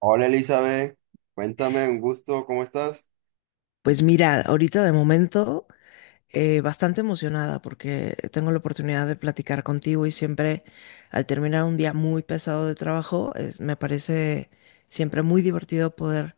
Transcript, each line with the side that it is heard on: right: Hola Elizabeth, cuéntame, un gusto, ¿cómo estás?
left: Pues mira, ahorita de momento bastante emocionada porque tengo la oportunidad de platicar contigo y siempre al terminar un día muy pesado de trabajo, me parece siempre muy divertido poder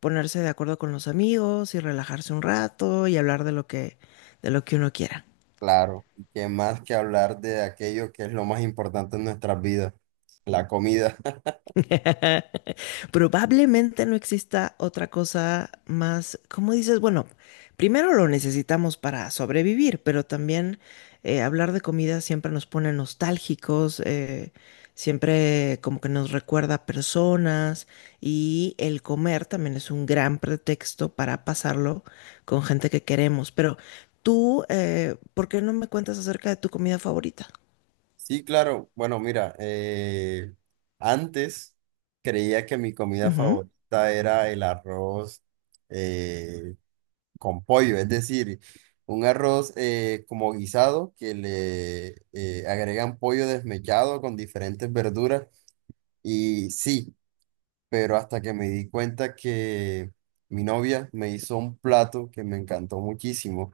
left: ponerse de acuerdo con los amigos y relajarse un rato y hablar de lo que uno quiera.
right: Claro, y qué más que hablar de aquello que es lo más importante en nuestras vidas, la comida.
left: Probablemente no exista otra cosa más, como dices, bueno, primero lo necesitamos para sobrevivir, pero también hablar de comida siempre nos pone nostálgicos, siempre como que nos recuerda a personas y el comer también es un gran pretexto para pasarlo con gente que queremos. Pero tú, ¿por qué no me cuentas acerca de tu comida favorita?
right: Sí, claro, bueno, mira, antes creía que mi comida
left: Ujú.
right: favorita era el arroz eh, con pollo, es decir, un arroz como guisado que le agregan pollo desmechado con diferentes verduras. Y sí, pero hasta que me di cuenta que mi novia me hizo un plato que me encantó muchísimo,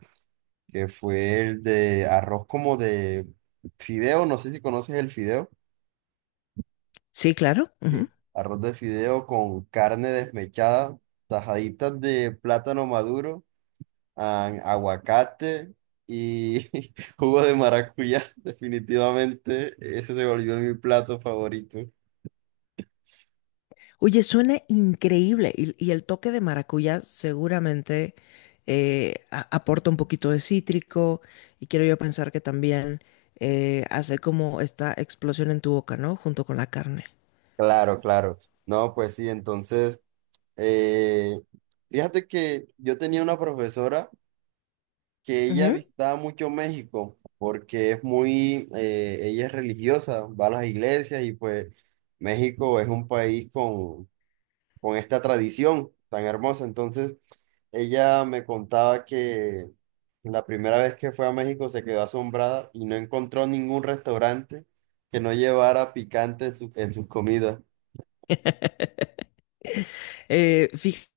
right: que fue el de arroz como de fideo, no sé si conoces el fideo,
left: Sí, claro.
right: sí, arroz de fideo con carne desmechada, tajaditas de plátano maduro, ah, aguacate y jugo de maracuyá, definitivamente ese se volvió mi plato favorito.
left: Oye, suena increíble y el toque de maracuyá seguramente aporta un poquito de cítrico y quiero yo pensar que también hace como esta explosión en tu boca, ¿no? Junto con la carne.
right: Claro, claro. No, pues sí, entonces... Eh, fíjate que yo tenía una profesora que ella
left: Ujú.
right: visitaba mucho México porque es muy, ella es religiosa, va a las iglesias y pues México es un país con esta tradición tan hermosa. Entonces ella me contaba que la primera vez que fue a México se quedó asombrada y no encontró ningún restaurante que no llevara picante en en sus comidas.
left: Fíjate,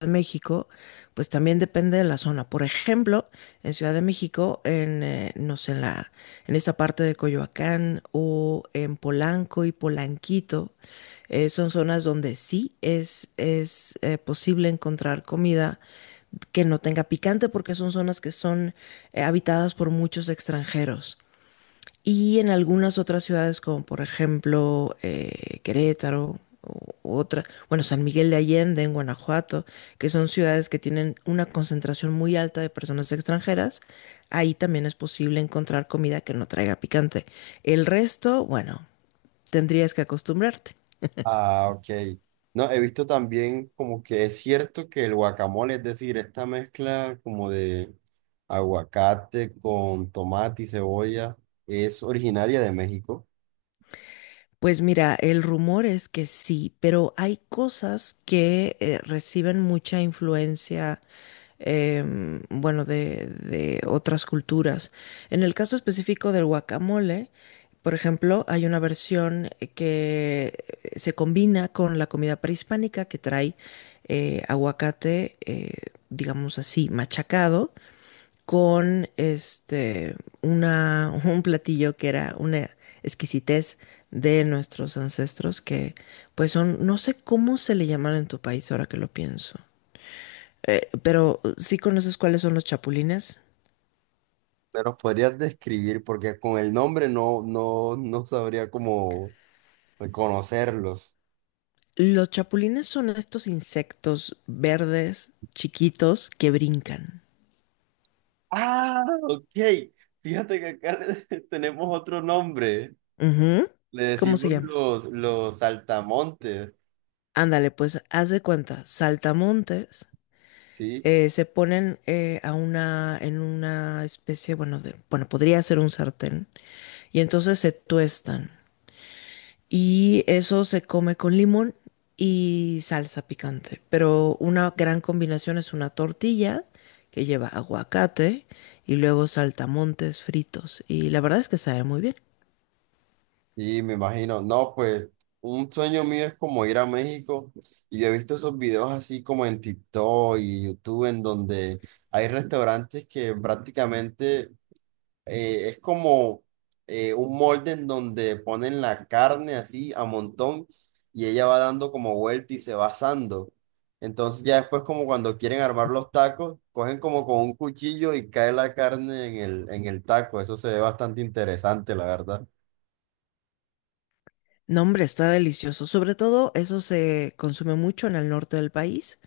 left: en México, pues también depende de la zona. Por ejemplo, en Ciudad de México, no sé, en esa parte de Coyoacán o en Polanco y Polanquito. Son zonas donde es posible encontrar comida que no tenga picante porque son zonas que son habitadas por muchos extranjeros. Y en algunas otras ciudades como por ejemplo Querétaro o u otra, bueno, San Miguel de Allende en Guanajuato, que son ciudades que tienen una concentración muy alta de personas extranjeras, ahí también es posible encontrar comida que no traiga picante. El resto, bueno, tendrías que acostumbrarte.
right: Ah, ok. No, he visto también como que es cierto que el guacamole, es decir, esta mezcla como de aguacate con tomate y cebolla, es originaria de México.
left: Pues mira, el rumor es que sí, pero hay cosas que reciben mucha influencia, bueno, de otras culturas. En el caso específico del guacamole, por ejemplo, hay una versión que se combina con la comida prehispánica que trae aguacate, digamos así, machacado con este, un platillo que era una exquisitez de nuestros ancestros que pues son, no sé cómo se le llaman en tu país ahora que lo pienso. Pero sí conoces cuáles son los chapulines.
right: Pero podrías describir, porque con el nombre no sabría cómo reconocerlos.
left: Los chapulines son estos insectos verdes chiquitos que brincan.
right: Ah, ok. Fíjate que acá tenemos otro nombre.
left: Ujú.
right: Le
left: ¿Cómo se
right: decimos
left: llama?
right: los saltamontes,
left: Ándale, pues haz de cuenta, saltamontes
right: ¿sí?
left: se ponen en una especie, bueno, bueno, podría ser un sartén, y entonces se tuestan. Y eso se come con limón y salsa picante. Pero una gran combinación es una tortilla que lleva aguacate y luego saltamontes fritos. Y la verdad es que sabe muy bien.
right: Sí, me imagino. No, pues un sueño mío es como ir a México y yo he visto esos videos así como en TikTok y YouTube en donde hay restaurantes que prácticamente es como un molde en donde ponen la carne así a montón y ella va dando como vuelta y se va asando. Entonces ya después como cuando quieren armar los tacos, cogen como con un cuchillo y cae la carne en en el taco. Eso se ve bastante interesante, la verdad.
left: No, hombre, está delicioso. Sobre todo eso se consume mucho en el norte del país.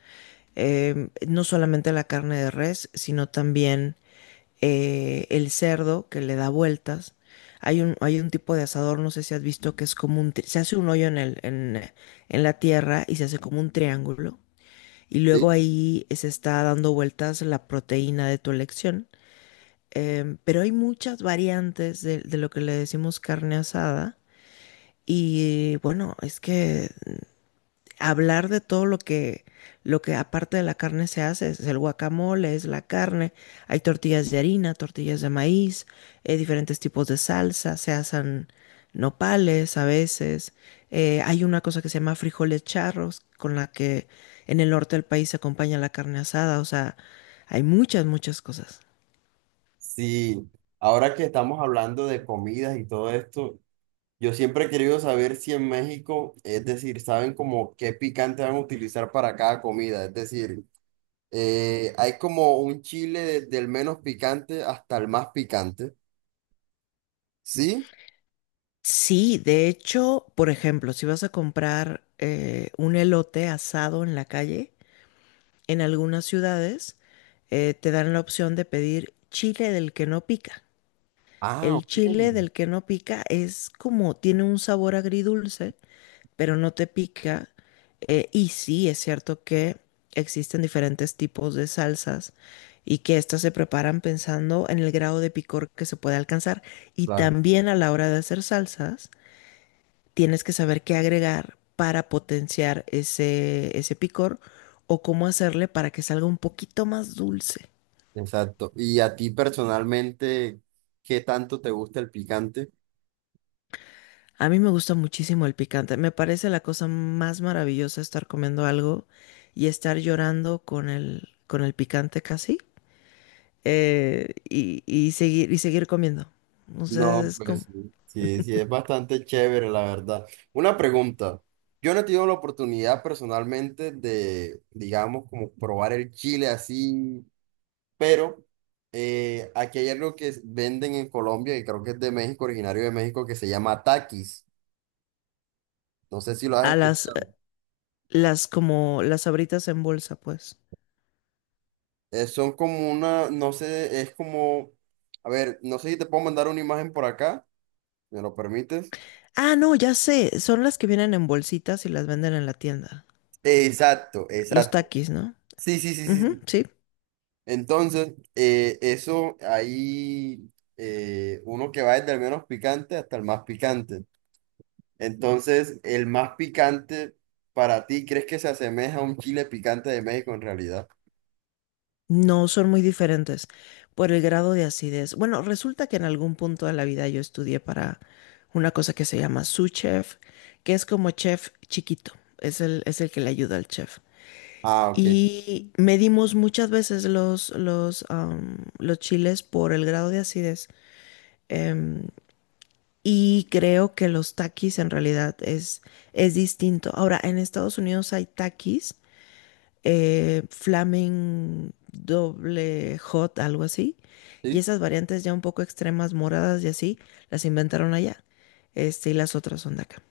left: No solamente la carne de res, sino también el cerdo que le da vueltas. Hay un tipo de asador, no sé si has visto, que es como un... Se hace un hoyo en en la tierra y se hace como un triángulo. Y luego ahí se está dando vueltas la proteína de tu elección. Pero hay muchas variantes de lo que le decimos carne asada y bueno, es que hablar de todo lo lo que aparte de la carne se hace, es el guacamole, es la carne, hay tortillas de harina, tortillas de maíz, diferentes tipos de salsa, se hacen nopales a veces, hay una cosa que se llama frijoles charros, con la que en el norte del país se acompaña la carne asada, o sea, hay muchas cosas.
right: Sí, ahora que estamos hablando de comidas y todo esto, yo siempre he querido saber si en México, es decir, saben como qué picante van a utilizar para cada comida, es decir, hay como un chile desde el menos picante hasta el más picante, ¿sí?
left: Sí, de hecho, por ejemplo, si vas a comprar un elote asado en la calle, en algunas ciudades te dan la opción de pedir chile del que no pica.
right: Ah,
left: El
right: ok,
left: chile del que no pica es como, tiene un sabor agridulce, pero no te pica. Y sí, es cierto que existen diferentes tipos de salsas y que estas se preparan pensando en el grado de picor que se puede alcanzar. Y
right: claro,
left: también a la hora de hacer salsas tienes que saber qué agregar para potenciar ese picor o cómo hacerle para que salga un poquito más dulce.
right: exacto. ¿Y a ti personalmente, qué tanto te gusta el picante?
left: A mí me gusta muchísimo el picante. Me parece la cosa más maravillosa estar comiendo algo y estar llorando con con el picante casi y seguir comiendo. O sea,
right: No,
left: es
right: pues
left: como
right: sí, sí, sí, es bastante chévere, la verdad. Una pregunta. Yo no he tenido la oportunidad personalmente de, digamos, como probar el chile así, pero aquí hay algo que venden en Colombia y creo que es de México, originario de México, que se llama taquis. No sé si lo has
left: a
right: escuchado.
left: las como las abritas en bolsa, pues.
right: Son como una, no sé, es como, a ver, no sé si te puedo mandar una imagen por acá, ¿me lo permites?
left: Ah, no, ya sé, son las que vienen en bolsitas y las venden en la tienda.
right: Exacto,
left: Los
right: exacto.
left: takis, ¿no?
right: Sí, sí, sí, sí,
left: Ujú,
right: sí.
left: sí,
right: Entonces, eso ahí, uno que va desde el menos picante hasta el más picante. Entonces, el más picante para ti, ¿crees que se asemeja a un chile picante de México en realidad?
left: no son muy diferentes por el grado de acidez. Bueno, resulta que en algún punto de la vida yo estudié para una cosa que se llama sous chef, que es como chef chiquito, es es el que le ayuda al chef.
right: Ah, ok.
left: Y medimos muchas veces los chiles por el grado de acidez. em, y creo que los takis en realidad es distinto. Ahora, en Estados Unidos hay takis Flamen doble hot, algo así. Y
right: ¿Sí?
left: esas variantes ya un poco extremas, moradas y así, las inventaron allá. Este, y las otras son de acá.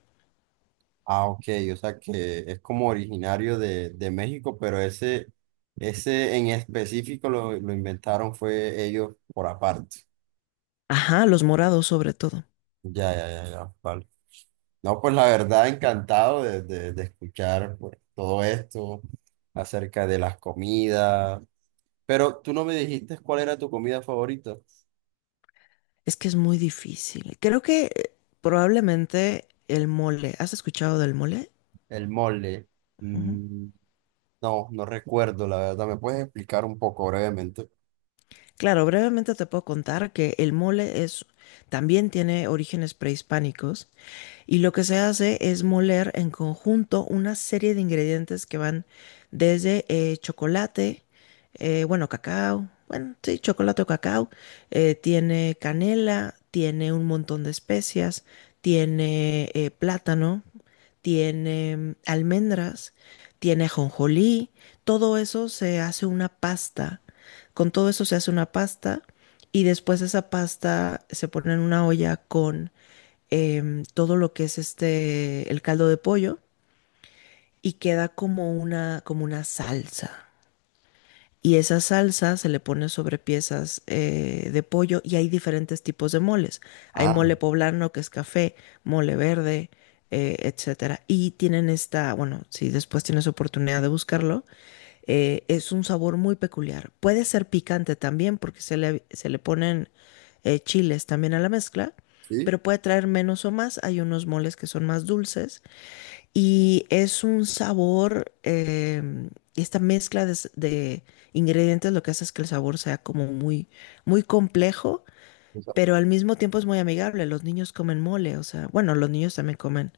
right: Ah, ok. O sea que es como originario de México, pero ese en específico lo inventaron fue ellos por aparte.
left: Ajá, los morados sobre todo.
right: Ya, ya, ya, ya. Vale. No, pues la verdad, encantado de, de escuchar pues, todo esto acerca de las comidas. Pero tú no me dijiste cuál era tu comida favorita.
left: Es que es muy difícil. Creo que probablemente el mole. ¿Has escuchado del mole?
right: El mole.
left: Ujú.
right: Mm, no, no recuerdo, la verdad. ¿Me puedes explicar un poco brevemente?
left: Claro, brevemente te puedo contar que el mole es también tiene orígenes prehispánicos. Y lo que se hace es moler en conjunto una serie de ingredientes que van desde chocolate, bueno, cacao, bueno, sí, chocolate o cacao, tiene canela, tiene un montón de especias, tiene plátano, tiene almendras, tiene ajonjolí, todo eso se hace una pasta. Con todo eso se hace una pasta y después esa pasta se pone en una olla con todo lo que es este, el caldo de pollo y queda como una salsa y esa salsa se le pone sobre piezas de pollo y hay diferentes tipos de moles. Hay
right: Ah,
left: mole poblano que es café, mole verde, etcétera. Y tienen esta, bueno, si después tienes oportunidad de buscarlo, es un sabor muy peculiar. Puede ser picante también porque se se le ponen chiles también a la mezcla,
right: sí.
left: pero puede traer menos o más. Hay unos moles que son más dulces y es un sabor, esta mezcla de ingredientes lo que hace es que el sabor sea como muy complejo,
right: O sea,
left: pero al mismo tiempo es muy amigable. Los niños comen mole, o sea, bueno, los niños también comen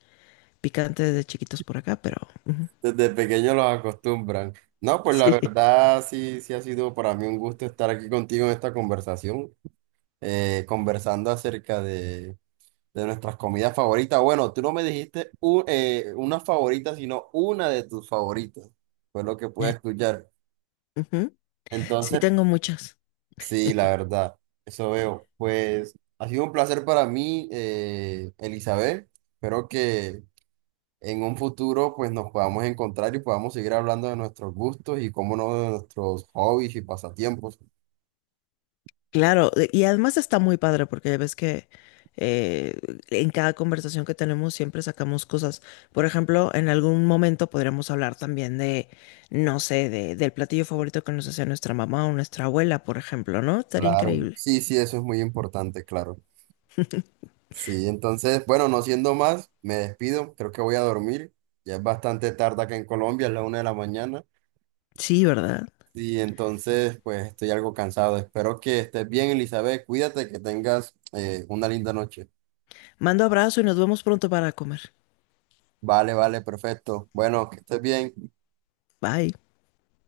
left: picante desde chiquitos por acá, pero ujú,
right: desde pequeño los acostumbran. No, pues la
left: sí,
right: verdad, sí, sí ha sido para mí un gusto estar aquí contigo en esta conversación, conversando acerca de nuestras comidas favoritas. Bueno, tú no me dijiste una favorita, sino una de tus favoritas. Fue lo que pude
left: Ay,
right: escuchar.
left: ujú, sí
right: Entonces,
left: tengo muchas.
right: sí, la verdad, eso veo. Pues ha sido un placer para mí, Elizabeth. Espero que en un futuro pues nos podamos encontrar y podamos seguir hablando de nuestros gustos y cómo no de nuestros hobbies y pasatiempos.
left: Claro, y además está muy padre porque ves que eh, en cada conversación que tenemos siempre sacamos cosas. Por ejemplo, en algún momento podríamos hablar también no sé, del platillo favorito que nos hacía nuestra mamá o nuestra abuela, por ejemplo, ¿no? Estaría
right: Claro,
left: increíble.
right: sí, sí, eso es muy importante, claro. Sí, entonces, bueno, no siendo más, me despido, creo que voy a dormir, ya es bastante tarde acá en Colombia, es la 1:00 de la mañana,
left: Sí, ¿verdad?
right: y entonces, pues estoy algo cansado, espero que estés bien, Elizabeth, cuídate, que tengas una linda noche.
left: Mando abrazo y nos vemos pronto para comer.
right: Vale, vale, perfecto, bueno, que estés bien.
left: Bye.